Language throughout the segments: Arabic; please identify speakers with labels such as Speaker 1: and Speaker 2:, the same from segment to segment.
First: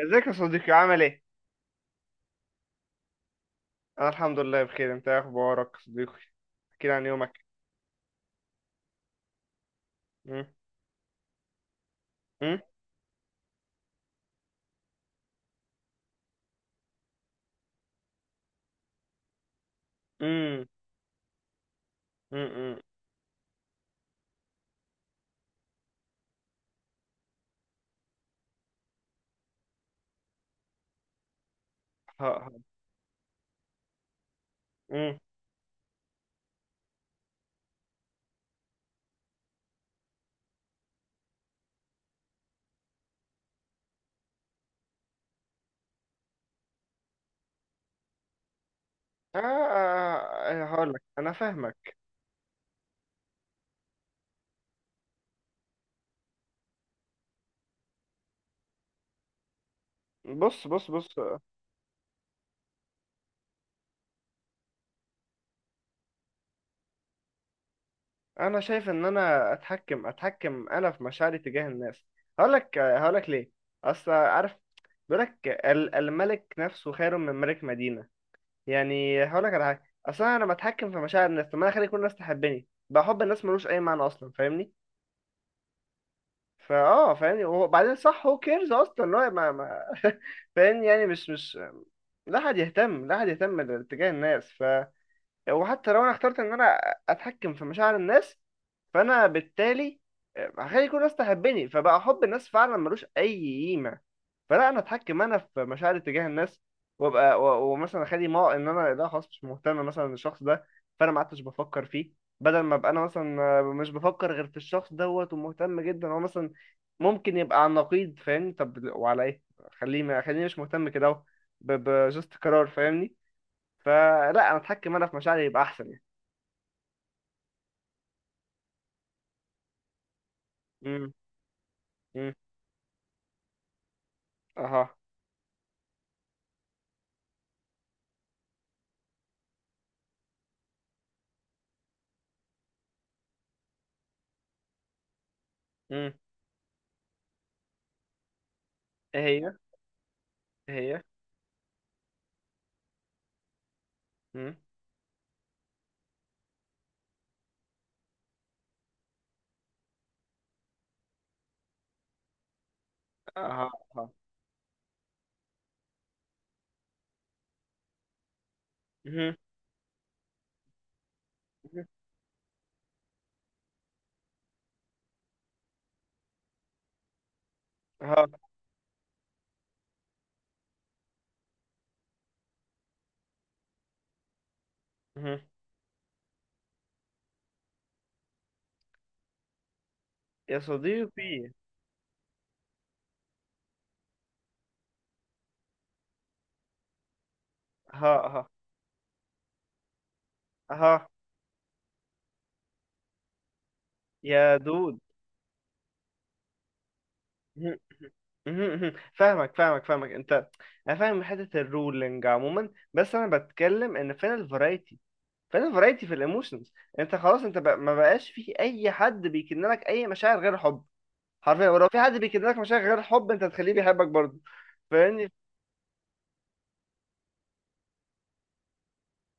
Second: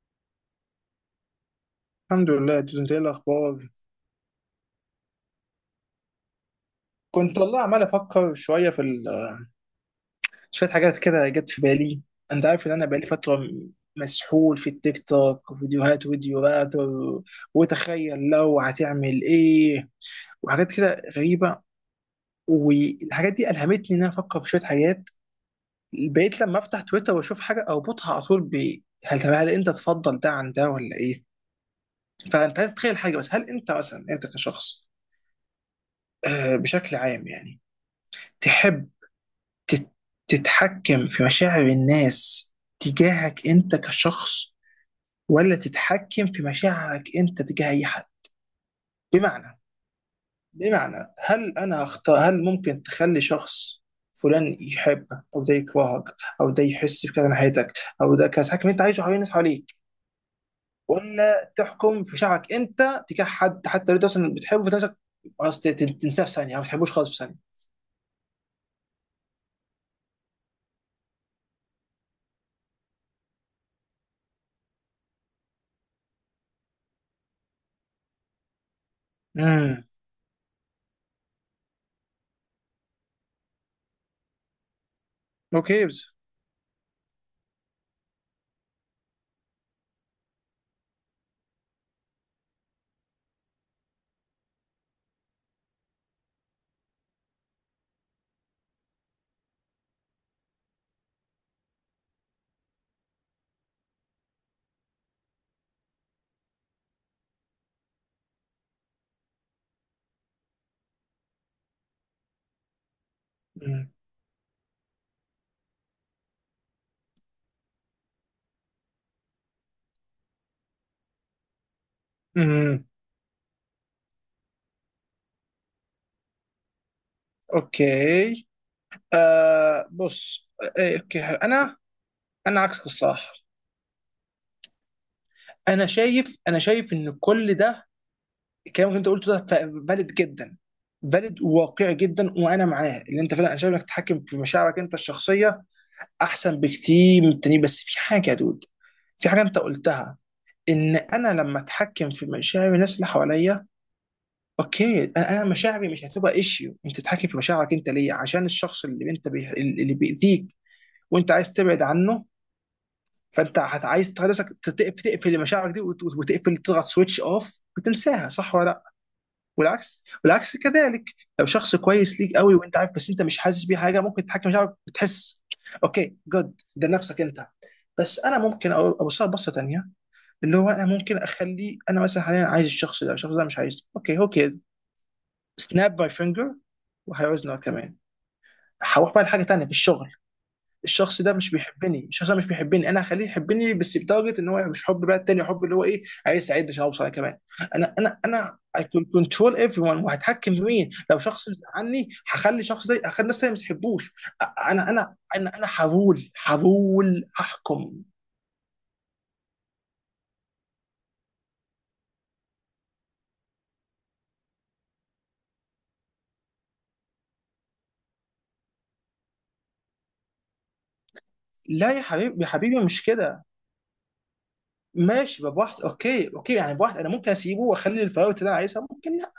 Speaker 1: ازيك يا صديقي؟ عامل ايه؟
Speaker 2: الحمد لله دوز. انت ايه الاخبار؟
Speaker 1: انا الحمد لله بخير. انت ايه اخبارك يا صديقي؟ احكي لي عن يومك.
Speaker 2: كنت والله عمال افكر شويه
Speaker 1: مم،
Speaker 2: شويه حاجات كده جت في بالي. انت
Speaker 1: مم،
Speaker 2: عارف ان انا بقالي فتره مسحول في التيك توك، وفيديوهات وتخيل لو هتعمل ايه،
Speaker 1: مم،
Speaker 2: وحاجات كده غريبه.
Speaker 1: مم، مم.
Speaker 2: والحاجات دي الهمتني ان انا افكر في شويه حاجات. بقيت لما افتح تويتر واشوف حاجه اربطها على طول ب طب هل انت تفضل ده عن ده ولا ايه.
Speaker 1: ه-
Speaker 2: فانت
Speaker 1: ه-
Speaker 2: تخيل حاجه، بس هل انت مثلا كشخص،
Speaker 1: مم.
Speaker 2: بشكل عام يعني، تحب تت- تتحكم في مشاعر الناس تجاهك انت كشخص، ولا تتحكم في مشاعرك انت تجاه اي حد؟
Speaker 1: آه،
Speaker 2: بمعنى،
Speaker 1: آه، آه، هقول لك انا
Speaker 2: هل انا
Speaker 1: فاهمك.
Speaker 2: اختار هل ممكن تخلي شخص فلان يحبك او ده يكرهك او ده يحس بكده ناحيتك او ده كذا، تحكم انت عايشه حوالين الناس حواليك،
Speaker 1: بص، بص، بص.
Speaker 2: ولا تحكم في شعرك انت تجاه حد، حتى لو انت اصلا بتحبه في نفسك خلاص تنساه في ثانيه او ما تحبوش خالص في ثانيه.
Speaker 1: انا شايف ان انا اتحكم انا في مشاعري تجاه الناس. هقول لك ليه. اصل عارف، بيقول لك الملك نفسه خير من ملك مدينة. يعني هقول لك على حاجة،
Speaker 2: امم
Speaker 1: اصل انا لما اتحكم في مشاعر الناس، طب ما انا اخلي كل الناس تحبني، بقى حب الناس ملوش اي معنى اصلا، فاهمني؟
Speaker 2: اوكي بس.
Speaker 1: فاهمني وبعدين، صح، هو كيرز اصلا؟ لا، ما فاهمني. يعني مش، لا حد يهتم، لا حد يهتم لاتجاه الناس. وحتى لو انا اخترت ان انا اتحكم في مشاعر الناس، فانا بالتالي هخلي كل الناس تحبني، فبقى حب الناس فعلا ملوش اي قيمه. فلا، انا اتحكم انا في مشاعري تجاه الناس، وابقى ومثلا اخلي، ما ان انا لا خلاص مش مهتم مثلا الشخص ده، فانا ما عدتش بفكر فيه، بدل ما ابقى انا مثلا مش
Speaker 2: امم
Speaker 1: بفكر غير في الشخص دوت ومهتم جدا هو مثلا. ممكن يبقى عن نقيض فاهمني؟ طب وعلى ايه؟ خليه، ما خليني مش مهتم كده اهو. بجست قرار،
Speaker 2: امم
Speaker 1: فاهمني؟ فلا، انا اتحكم انا في مشاعري يبقى احسن يعني.
Speaker 2: اوكي. آه، بص. آه، آه،
Speaker 1: امم.
Speaker 2: اوكي، حلو.
Speaker 1: امم.
Speaker 2: انا عكسك الصراحه.
Speaker 1: اها.
Speaker 2: انا شايف ان كل ده الكلام اللي انت قلته ده فاليد جدا، فاليد وواقعي جدا، وانا معاه. اللي انت فعلا، انا شايف انك تتحكم في مشاعرك انت الشخصيه
Speaker 1: امم.
Speaker 2: احسن بكتير من التانيين، بس في حاجه يا دود.
Speaker 1: ايه
Speaker 2: في حاجه
Speaker 1: هي؟
Speaker 2: انت قلتها
Speaker 1: ايه
Speaker 2: ان
Speaker 1: هي؟
Speaker 2: انا لما اتحكم في مشاعر الناس اللي حواليا،
Speaker 1: امم.
Speaker 2: اوكي، أنا مشاعري مش هتبقى ايشيو. انت تتحكم في مشاعرك انت ليه؟ عشان الشخص اللي انت اللي بيأذيك وانت عايز تبعد عنه، فانت
Speaker 1: اها، اها.
Speaker 2: عايز تخلي نفسك تقفل، مشاعرك دي وتقفل، تضغط سويتش اوف وتنساها، صح ولا لا؟
Speaker 1: امم.
Speaker 2: والعكس، كذلك. لو شخص كويس ليك قوي وانت عارف، بس انت مش حاسس بيه حاجه، ممكن تتحكم مشاعرك وتحس. اوكي، جود، ده نفسك انت. بس انا
Speaker 1: اها.
Speaker 2: ممكن اوصلها بصه تانيه، اللي هو انا ممكن اخلي انا مثلا حاليا عايز الشخص ده، الشخص ده مش عايزه. اوكي، اوكي.
Speaker 1: امم.
Speaker 2: سناب ماي فينجر، وهيعوزنا كمان. هروح بقى لحاجه تانيه في الشغل.
Speaker 1: يا
Speaker 2: الشخص ده
Speaker 1: صديقي.
Speaker 2: مش بيحبني، الشخص ده مش بيحبني، انا هخليه يحبني، بس بتارجت ان هو مش حب بقى التاني، حب اللي هو ايه، عايز يساعدني عشان اوصل انا كمان. انا انا
Speaker 1: اها، اها،
Speaker 2: انا I can control everyone. وهتحكم في مين؟
Speaker 1: اها.
Speaker 2: لو شخص عني، هخلي الشخص ده، هخلي الناس تانية ما تحبوش.
Speaker 1: يا دود.
Speaker 2: انا هرول
Speaker 1: مهم،
Speaker 2: هحكم.
Speaker 1: مهم، مهم. فاهمك، فاهمك، فاهمك انت. انا فاهم حته الرولينج عموما، بس انا بتكلم ان فين الفرايتي، فين الفرايتي في الايموشنز؟ انت خلاص، انت بقى ما بقاش في اي حد بيكن لك اي مشاعر غير حب، حرفيا. ولو
Speaker 2: لا
Speaker 1: في
Speaker 2: يا
Speaker 1: حد بيكن
Speaker 2: حبيبي، يا
Speaker 1: لك مشاعر
Speaker 2: حبيبي،
Speaker 1: غير
Speaker 2: مش
Speaker 1: حب انت
Speaker 2: كده.
Speaker 1: هتخليه بيحبك برضه. فاهمني؟
Speaker 2: ماشي، بواحد. اوكي، اوكي، يعني بواحد انا ممكن اسيبه واخلي الفراغات اللي انا عايزها ممكن. لا،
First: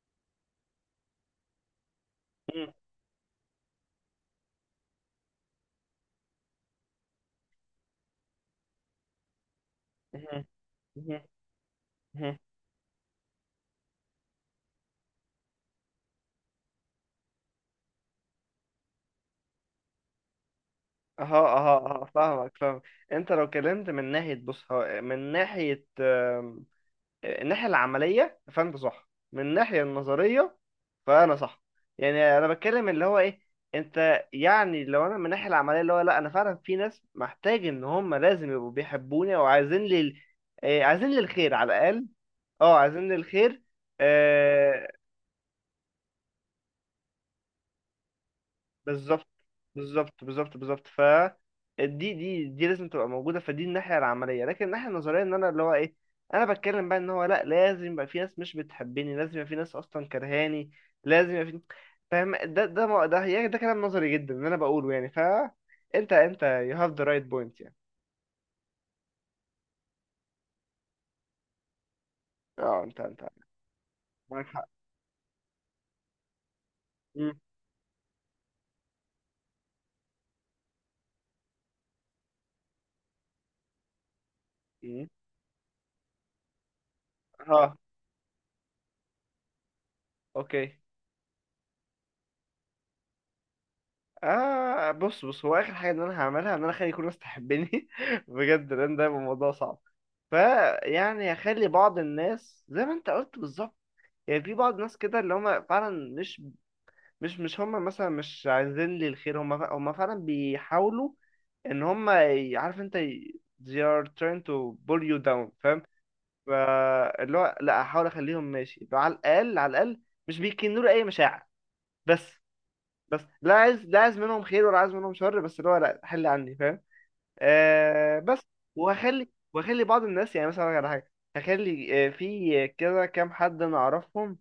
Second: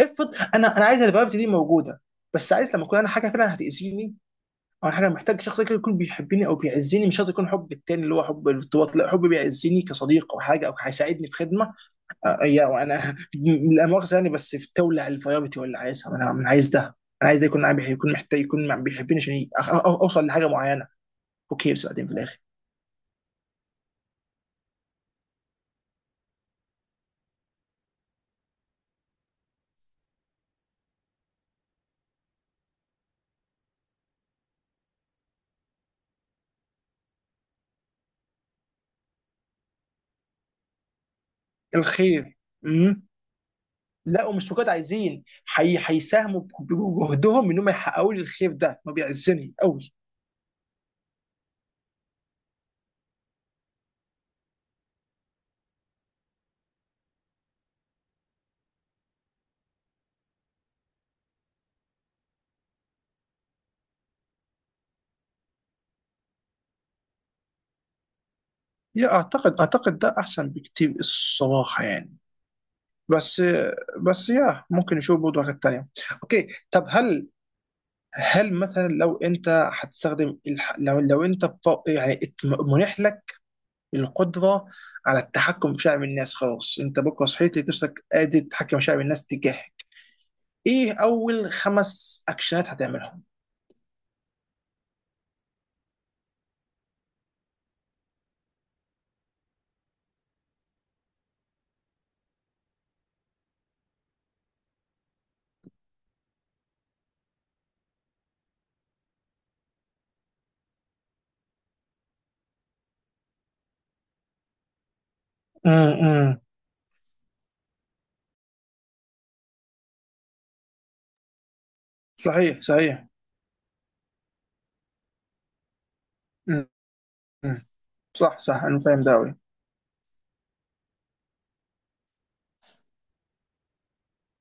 Speaker 2: افرض انا عايز الفراغات دي موجوده، بس
Speaker 1: مم.
Speaker 2: عايز لما اكون انا حاجه فعلا هتاذيني. اول حاجه، محتاج شخص كده يكون بيحبني او بيعزني، مش شرط يكون حب التاني اللي هو حب الارتباط، لا، حب بيعزني كصديق او
Speaker 1: مم.
Speaker 2: حاجه، او
Speaker 1: مم.
Speaker 2: هيساعدني في خدمه.
Speaker 1: مم.
Speaker 2: وانا لا مؤاخذه يعني بس في تولع الفيابتي ولا عايزها. أنا عايز ده. انا عايز ده يكون معايا يكون محتاج، بيحبني عشان اوصل لحاجه معينه.
Speaker 1: اها،
Speaker 2: اوكي بس
Speaker 1: اها، اها.
Speaker 2: بعدين في الاخر
Speaker 1: فاهمك، فاهمك. انت لو كلمت من ناحيه، بص، هو من ناحيه آم، الناحيه العمليه فانت صح، من الناحيه النظريه فانا صح. يعني انا بتكلم اللي هو ايه. انت يعني لو انا من الناحيه العمليه، اللي هو لا، انا فعلا في ناس محتاج ان هم لازم يبقوا بيحبوني او عايزين لي آه، عايزين لي الخير على الاقل.
Speaker 2: الخير.
Speaker 1: اه،
Speaker 2: امم
Speaker 1: عايزين لي الخير.
Speaker 2: لا، ومش فقط عايزين هيساهموا بجهدهم انهم يحققوا لي الخير ده، ما
Speaker 1: بالظبط،
Speaker 2: بيعزني قوي.
Speaker 1: بالظبط، بالظبط، بالظبط. ف دي لازم تبقى موجوده، فدي الناحيه العمليه. لكن الناحيه النظريه، ان انا اللي هو ايه، انا بتكلم بقى ان هو لا، لازم يبقى في ناس مش بتحبني، لازم يبقى في ناس اصلا كرهاني، لازم يبقى في. فاهم؟ ده ده يعني ده كلام نظري جدا اللي انا بقوله يعني. ف انت you have the right point يعني.
Speaker 2: اعتقد ده احسن بكتير الصراحه يعني.
Speaker 1: اه، انت انت.
Speaker 2: بس بس
Speaker 1: معاك حق.
Speaker 2: ممكن نشوف برضه حاجات تانية. اوكي، طب
Speaker 1: مم.
Speaker 2: هل مثلا لو انت هتستخدم لو انت منح لك القدرة
Speaker 1: مم.
Speaker 2: على التحكم في شعب الناس، خلاص، انت بكره صحيت لقيت
Speaker 1: ها.
Speaker 2: نفسك قادر تتحكم في شعب الناس تجاهك،
Speaker 1: اوكي.
Speaker 2: ايه اول 5 اكشنات هتعملهم؟
Speaker 1: آه، بص، بص، هو آخر حاجة إن أنا هعملها إن أنا أخلي كل الناس تحبني بجد، لأن ده يبقى موضوع صعب. فيعني هخلي بعض الناس زي ما أنت قلت بالظبط. يعني في بعض الناس كده اللي هما فعلا مش هما مثلا مش عايزين لي الخير، هما هما فعلا بيحاولوا إن هما عارف أنت، they are trying to pull you down، فاهم؟
Speaker 2: امم
Speaker 1: فاللي هو لأ، أحاول أخليهم ماشي على الأقل، على الأقل مش بيكنوا لي أي مشاعر، بس.
Speaker 2: صحيح،
Speaker 1: لا عايز، لا عايز منهم خير ولا عايز منهم شر، بس اللي هو لا حل عني،
Speaker 2: أمم،
Speaker 1: فاهم؟
Speaker 2: أمم.
Speaker 1: آه بس.
Speaker 2: صح، انا فاهم ده
Speaker 1: وهخلي
Speaker 2: قوي.
Speaker 1: وهخلي بعض الناس، يعني مثلا أقول لك على حاجه، هخلي آه في كده كام حد انا اعرفهم،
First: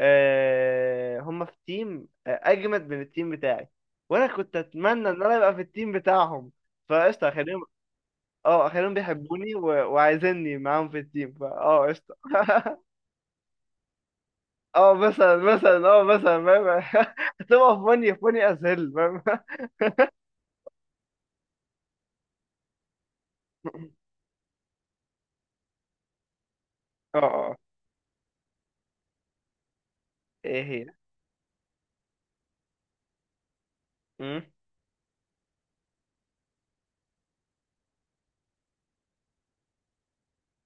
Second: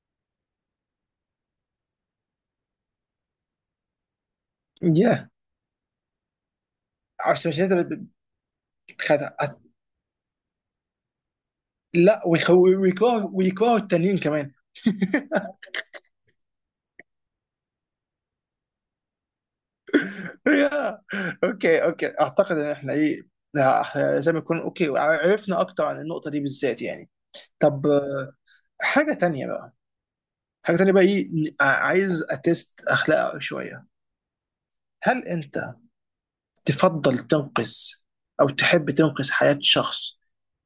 Speaker 1: آه هم في تيم آه اجمد من التيم بتاعي، وانا كنت اتمنى ان
Speaker 2: ياه.
Speaker 1: انا ابقى في التيم بتاعهم. فقشطه،
Speaker 2: عشان مش
Speaker 1: اخليهم،
Speaker 2: انت
Speaker 1: اه اخليهم
Speaker 2: بتخدع.
Speaker 1: بيحبوني و... وعايزيني معاهم في التيم، فا اه قشطه
Speaker 2: لا ويكرهوا التانيين كمان.
Speaker 1: اه مثلا، مثلا اه مثلا فاهم هتبقى فوني، فوني از هيل، فاهم؟
Speaker 2: يا. اوكي، اعتقد ان احنا ايه، لا، إحنا زي ما يكون اوكي، عرفنا اكتر عن النقطه دي بالذات يعني.
Speaker 1: اه، آه.
Speaker 2: طب، حاجه تانية بقى.
Speaker 1: ايه هي؟
Speaker 2: ايه، عايز اتست اخلاقك شويه.
Speaker 1: مم؟
Speaker 2: هل انت تفضل تنقذ، او تحب تنقذ حياه شخص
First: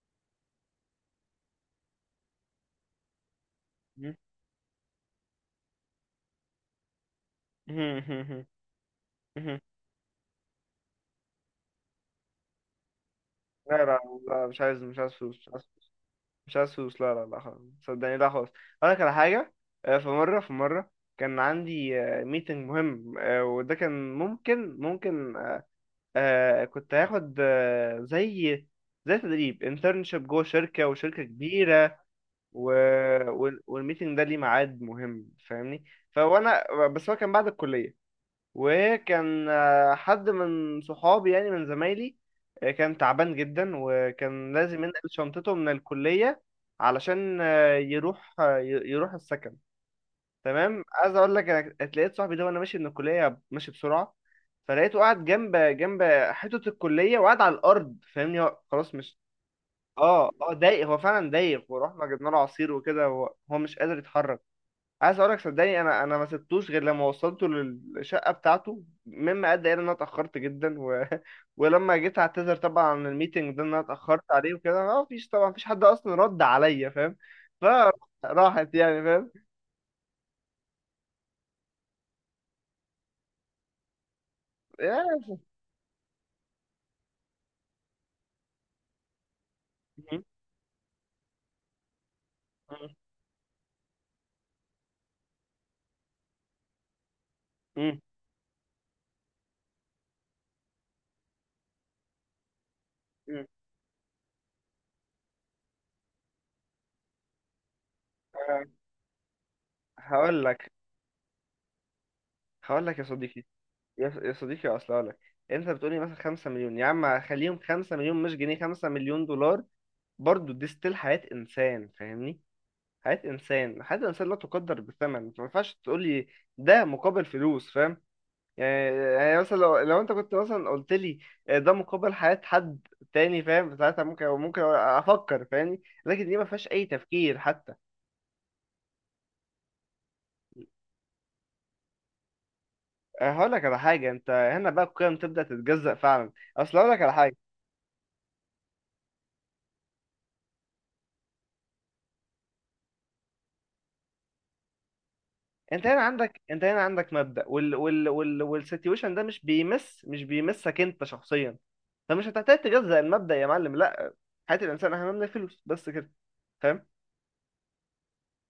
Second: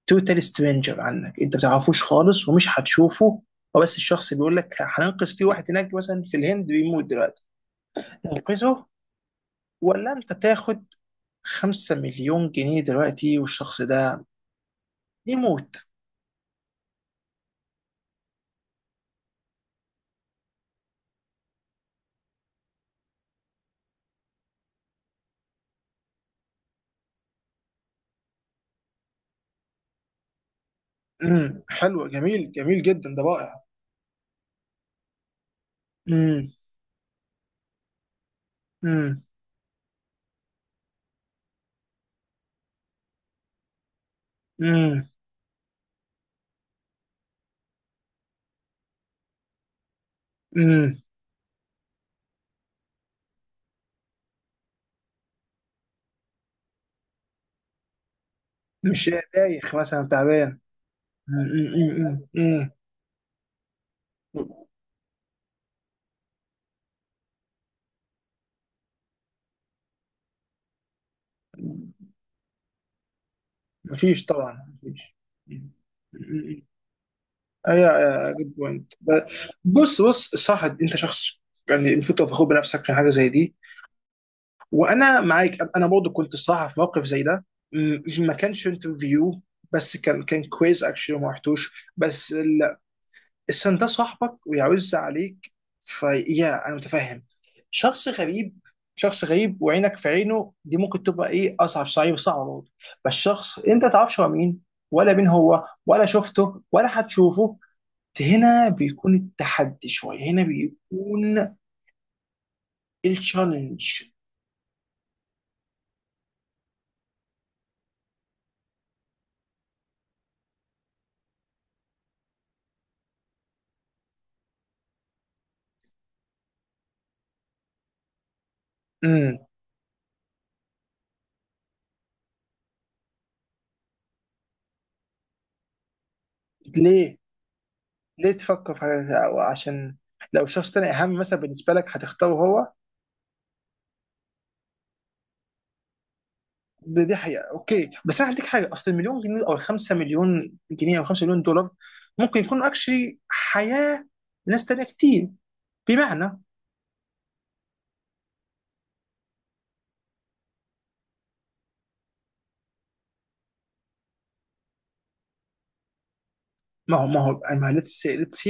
Speaker 2: توتال سترينجر عنك، انت ما تعرفوش خالص ومش هتشوفه، هو بس
Speaker 1: مم؟
Speaker 2: الشخص بيقول لك هننقذ في واحد هناك مثلا في الهند بيموت دلوقتي،
Speaker 1: مم؟ مم؟
Speaker 2: ننقذه،
Speaker 1: مم؟
Speaker 2: ولا انت تاخد 5 مليون جنيه دلوقتي
Speaker 1: لا،
Speaker 2: والشخص
Speaker 1: لا،
Speaker 2: ده
Speaker 1: لا، مش عايز، مش عايز فلوس، مش عايز
Speaker 2: يموت؟
Speaker 1: فلوس، مش عايز فلوس، لا، لا، لا، خلاص صدقني، لا خلاص. اقول لك على حاجه. آه، في مره كان عندي ميتنج مهم، آه، وده كان ممكن آه، كنت هاخد آه، زي، زي تدريب انترنشيب جوه شركه، وشركه كبيره،
Speaker 2: حلو، جميل،
Speaker 1: و...
Speaker 2: جدا، ده رائع.
Speaker 1: والميتنج ده ليه ميعاد مهم فاهمني.
Speaker 2: امم
Speaker 1: فوانا بس هو كان بعد الكليه،
Speaker 2: امم
Speaker 1: وكان آه، حد من صحابي يعني من زمايلي، آه، كان تعبان جدا، وكان لازم
Speaker 2: امم
Speaker 1: ينقل شنطته من الكلية علشان آه، يروح آه، يروح السكن. تمام،
Speaker 2: امم،
Speaker 1: عايز اقول لك انا اتلقيت صاحبي ده وانا ماشي من الكلية، ماشي بسرعة. فلقيته قاعد جنب جنب حيطة الكلية، وقاعد على الأرض، فاهمني، هو خلاص
Speaker 2: مش
Speaker 1: مش.
Speaker 2: دايخ مثلا،
Speaker 1: اه اه،
Speaker 2: تعبان؟
Speaker 1: دايخ، هو فعلا
Speaker 2: مم،
Speaker 1: دايخ. ورحنا جبنا له عصير وكده، هو مش قادر يتحرك. عايز اقولك صدقني، انا ما سبتوش غير لما وصلته للشقه بتاعته، مما ادى الى ان انا اتاخرت جدا و...
Speaker 2: مم.
Speaker 1: ولما جيت اعتذر طبعا عن الميتنج ده، ان انا
Speaker 2: مفيش
Speaker 1: اتاخرت عليه
Speaker 2: طبعا
Speaker 1: وكده، ما
Speaker 2: مفيش.
Speaker 1: فيش طبعا، مفيش
Speaker 2: مم،
Speaker 1: حد اصلا رد
Speaker 2: مم.
Speaker 1: عليا، فاهم؟
Speaker 2: ايوه، يا جود
Speaker 1: فراحت
Speaker 2: بوينت.
Speaker 1: يعني، فاهم؟
Speaker 2: بص بص. صح، انت شخص يعني المفروض تبقى فخور بنفسك في حاجه زي دي، وانا
Speaker 1: يا-
Speaker 2: معاك. انا برضه كنت الصراحه في موقف زي ده، مم، ما كانش انترفيو، بس
Speaker 1: م-
Speaker 2: كان كويز اكشلي ما رحتوش بس. السن ده صاحبك ويعز عليك، فيا انا متفهم.
Speaker 1: م-
Speaker 2: شخص غريب. شخص غريب وعينك في عينه دي ممكن تبقى ايه، اصعب، صعب برضه. بس
Speaker 1: م.
Speaker 2: شخص انت ما تعرفش هو مين، ولا مين هو، ولا شفته ولا هتشوفه،
Speaker 1: آه،
Speaker 2: هنا بيكون التحدي شويه،
Speaker 1: هقول
Speaker 2: هنا
Speaker 1: لك
Speaker 2: بيكون
Speaker 1: هقول لك يا صديقي،
Speaker 2: التشالنج.
Speaker 1: يا صديقي اصل هقول لك، انت بتقولي مثلا 5 مليون؟ يا عم خليهم 5 مليون مش جنيه، 5 مليون دولار، برضه دي ستيل حياه انسان فاهمني. حياة إنسان، حياة إنسان لا تقدر بثمن، فما ينفعش تقول لي ده مقابل فلوس، فاهم؟ يعني،
Speaker 2: امم
Speaker 1: يعني مثلا لو، لو أنت كنت مثلا قلت لي آه، ده مقابل حياة حد تاني فاهم، ساعتها ممكن، ممكن أفكر فاهمني، لكن دي ما فيهاش أي
Speaker 2: ليه،
Speaker 1: تفكير حتى.
Speaker 2: تفكر في عشان لو شخص تاني اهم مثلا بالنسبه لك هتختاره هو.
Speaker 1: آه، هقول لك على حاجة، أنت هنا بقى القيم تبدأ تتجزأ فعلا. أصل هقول لك على
Speaker 2: دي
Speaker 1: حاجة،
Speaker 2: حقيقة، اوكي، بس انا هديك حاجة، اصل المليون جنيه او الـ5 مليون جنيه او 5 مليون دولار ممكن يكون اكشلي حياة ناس تانية كتير.
Speaker 1: انت هنا
Speaker 2: بمعنى،
Speaker 1: عندك، انت هنا عندك مبدأ، وال والسيتويشن ده مش بيمسك انت شخصيا، فمش هتحتاج تجزأ المبدأ يا معلم. لا، حياة الانسان اهم من الفلوس، بس كده. فاهم؟
Speaker 2: ما ليتس،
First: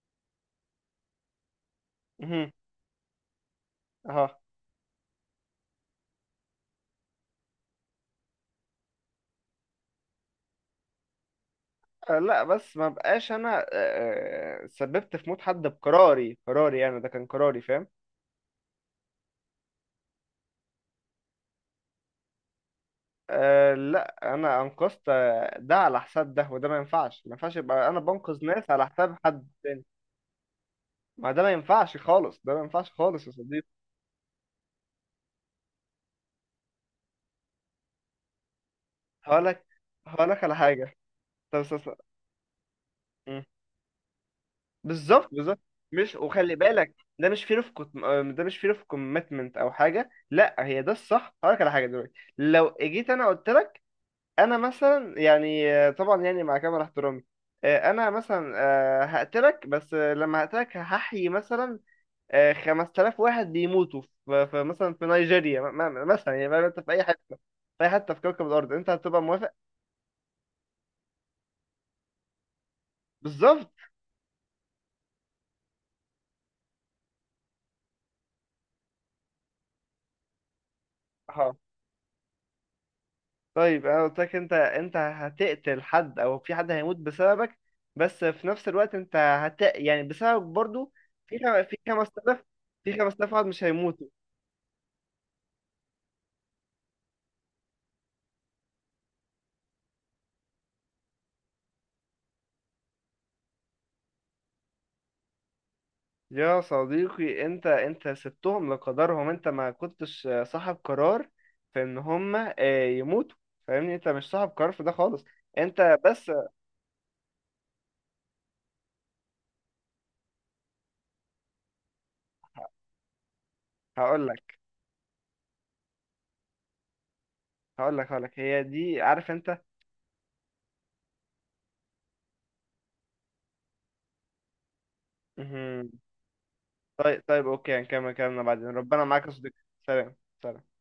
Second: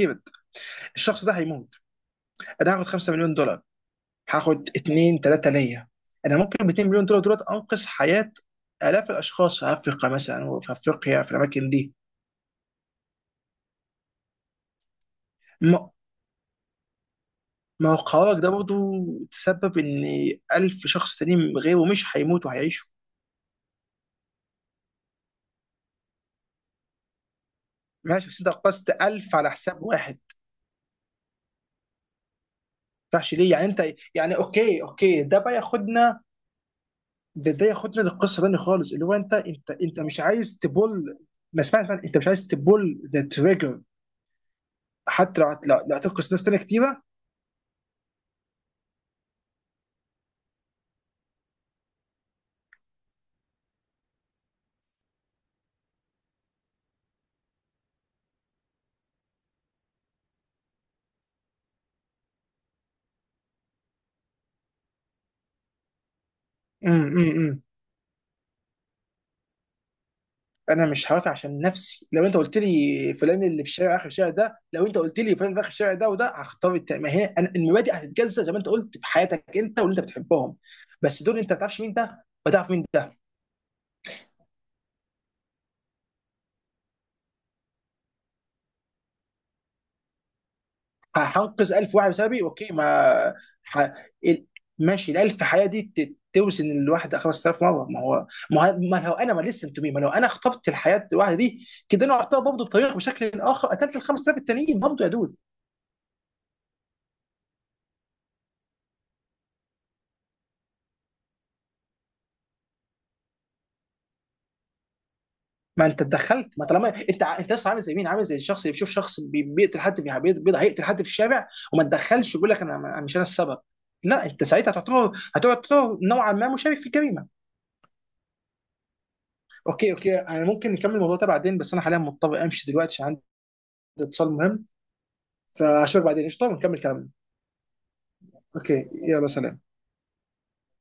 Speaker 2: الشخص ده هيموت،
Speaker 1: مهم.
Speaker 2: انا هاخد 5 مليون دولار،
Speaker 1: اها.
Speaker 2: هاخد 2 3 ليا، انا ممكن ب 2 مليون دولار انقذ حياة الاف الاشخاص في افريقيا مثلا، وفي افريقيا في الاماكن دي.
Speaker 1: آه، لا بس ما بقاش انا آه، آه، سببت في موت حد
Speaker 2: ما
Speaker 1: بقراري، قراري يعني، ده كان قراري، فاهم؟
Speaker 2: ما هو قرارك ده برضه تسبب ان 1000 شخص تانيين غيره مش هيموتوا، هيعيشوا.
Speaker 1: أه لا، انا انقذت آه، ده على حساب ده، وده ما ينفعش، ما ينفعش يبقى انا
Speaker 2: ماشي، بس
Speaker 1: بنقذ
Speaker 2: انت
Speaker 1: ناس على
Speaker 2: قصت
Speaker 1: حساب
Speaker 2: 1000
Speaker 1: حد
Speaker 2: على حساب
Speaker 1: تاني.
Speaker 2: واحد.
Speaker 1: ما ده ما ينفعش خالص، ده ما ينفعش خالص يا
Speaker 2: تفتحش ليه يعني
Speaker 1: صديقي.
Speaker 2: انت؟ يعني اوكي، ده بقى ياخدنا. ده ياخدنا للقصه تاني خالص، اللي هو
Speaker 1: هقولك
Speaker 2: انت مش
Speaker 1: هقولك على
Speaker 2: عايز
Speaker 1: حاجة،
Speaker 2: تبول.
Speaker 1: طب
Speaker 2: ما
Speaker 1: استنى.
Speaker 2: اسمعني، انت مش عايز تبول ذا
Speaker 1: مم.
Speaker 2: تريجر.
Speaker 1: بالظبط،
Speaker 2: حتى لو
Speaker 1: بالظبط.
Speaker 2: لو
Speaker 1: مش،
Speaker 2: هتنقص ناس
Speaker 1: وخلي
Speaker 2: تانيه
Speaker 1: بالك
Speaker 2: كتيره.
Speaker 1: ده مش فير اوف، ده مش فير اوف كوميتمنت او حاجه، لا هي ده الصح. هقولك على حاجه، دلوقتي لو جيت انا قلت لك، انا مثلا يعني آه، طبعا يعني مع كامل احترامي، آه، انا مثلا آه، هقتلك، بس آه، لما هقتلك هحيي مثلا آه، 5000 واحد بيموتوا في مثلا في نيجيريا، مثلا يعني فاهم، انت في اي حته،
Speaker 2: امم.
Speaker 1: في اي حته في كوكب الارض، انت هتبقى موافق؟
Speaker 2: انا مش هوافق، عشان نفسي لو انت قلت لي فلان اللي في
Speaker 1: بالظبط.
Speaker 2: الشارع اخر الشارع ده، لو انت قلت لي فلان اللي في اخر الشارع ده وده، هختار ما هي المبادئ هتتجزأ زي ما انت قلت في حياتك انت واللي انت بتحبهم. بس دول انت ما بتعرفش مين ده، ما تعرف مين ده.
Speaker 1: طيب انا قلت لك انت، انت هتقتل حد او في حد هيموت بسببك، بس في نفس الوقت انت هت يعني، بسببك برضو في خم...
Speaker 2: هنقذ
Speaker 1: في
Speaker 2: 1000 واحد بسببي
Speaker 1: 5000،
Speaker 2: اوكي،
Speaker 1: في 5000
Speaker 2: ما
Speaker 1: واحد مش
Speaker 2: ح...
Speaker 1: هيموتوا.
Speaker 2: ال- ماشي، ال 1000 حياه دي توزن الواحد 5000 مره. ما هو ما لو انا خطفت الحياه الواحده دي، كده انا اعتبر برضه بطريقه بشكل اخر قتلت ال 5000 التانيين برضه يا دود.
Speaker 1: يا صديقي، انت، انت سبتهم لقدرهم، انت ما كنتش صاحب قرار في ان هم آه، يموتوا، فاهمني؟ انت مش صاحب قرار في ده خالص.
Speaker 2: ما
Speaker 1: انت
Speaker 2: انت
Speaker 1: بس.
Speaker 2: اتدخلت. ما طالما انت انت لسه عامل زي مين، عامل زي الشخص اللي بيشوف شخص بيقتل حد في هيقتل حد في الشارع وما تدخلش، ويقول لك أنا مش انا السبب.
Speaker 1: هقول
Speaker 2: لا، انت
Speaker 1: لك
Speaker 2: ساعتها هتعتبر، نوعا ما مشارك في الجريمه.
Speaker 1: هقول لك هي دي، عارف انت.
Speaker 2: اوكي، انا ممكن نكمل الموضوع ده بعدين، بس انا حاليا مضطر امشي دلوقتي عشان اتصال مهم.
Speaker 1: مهم.
Speaker 2: فاشوفك بعدين قشطه، ونكمل كلامنا.
Speaker 1: طيب، طيب، اوكي، هنكمل كلامنا بعدين،
Speaker 2: اوكي،
Speaker 1: ربنا معاك
Speaker 2: يلا
Speaker 1: يا صديقي.
Speaker 2: سلام.
Speaker 1: سلام. سلام.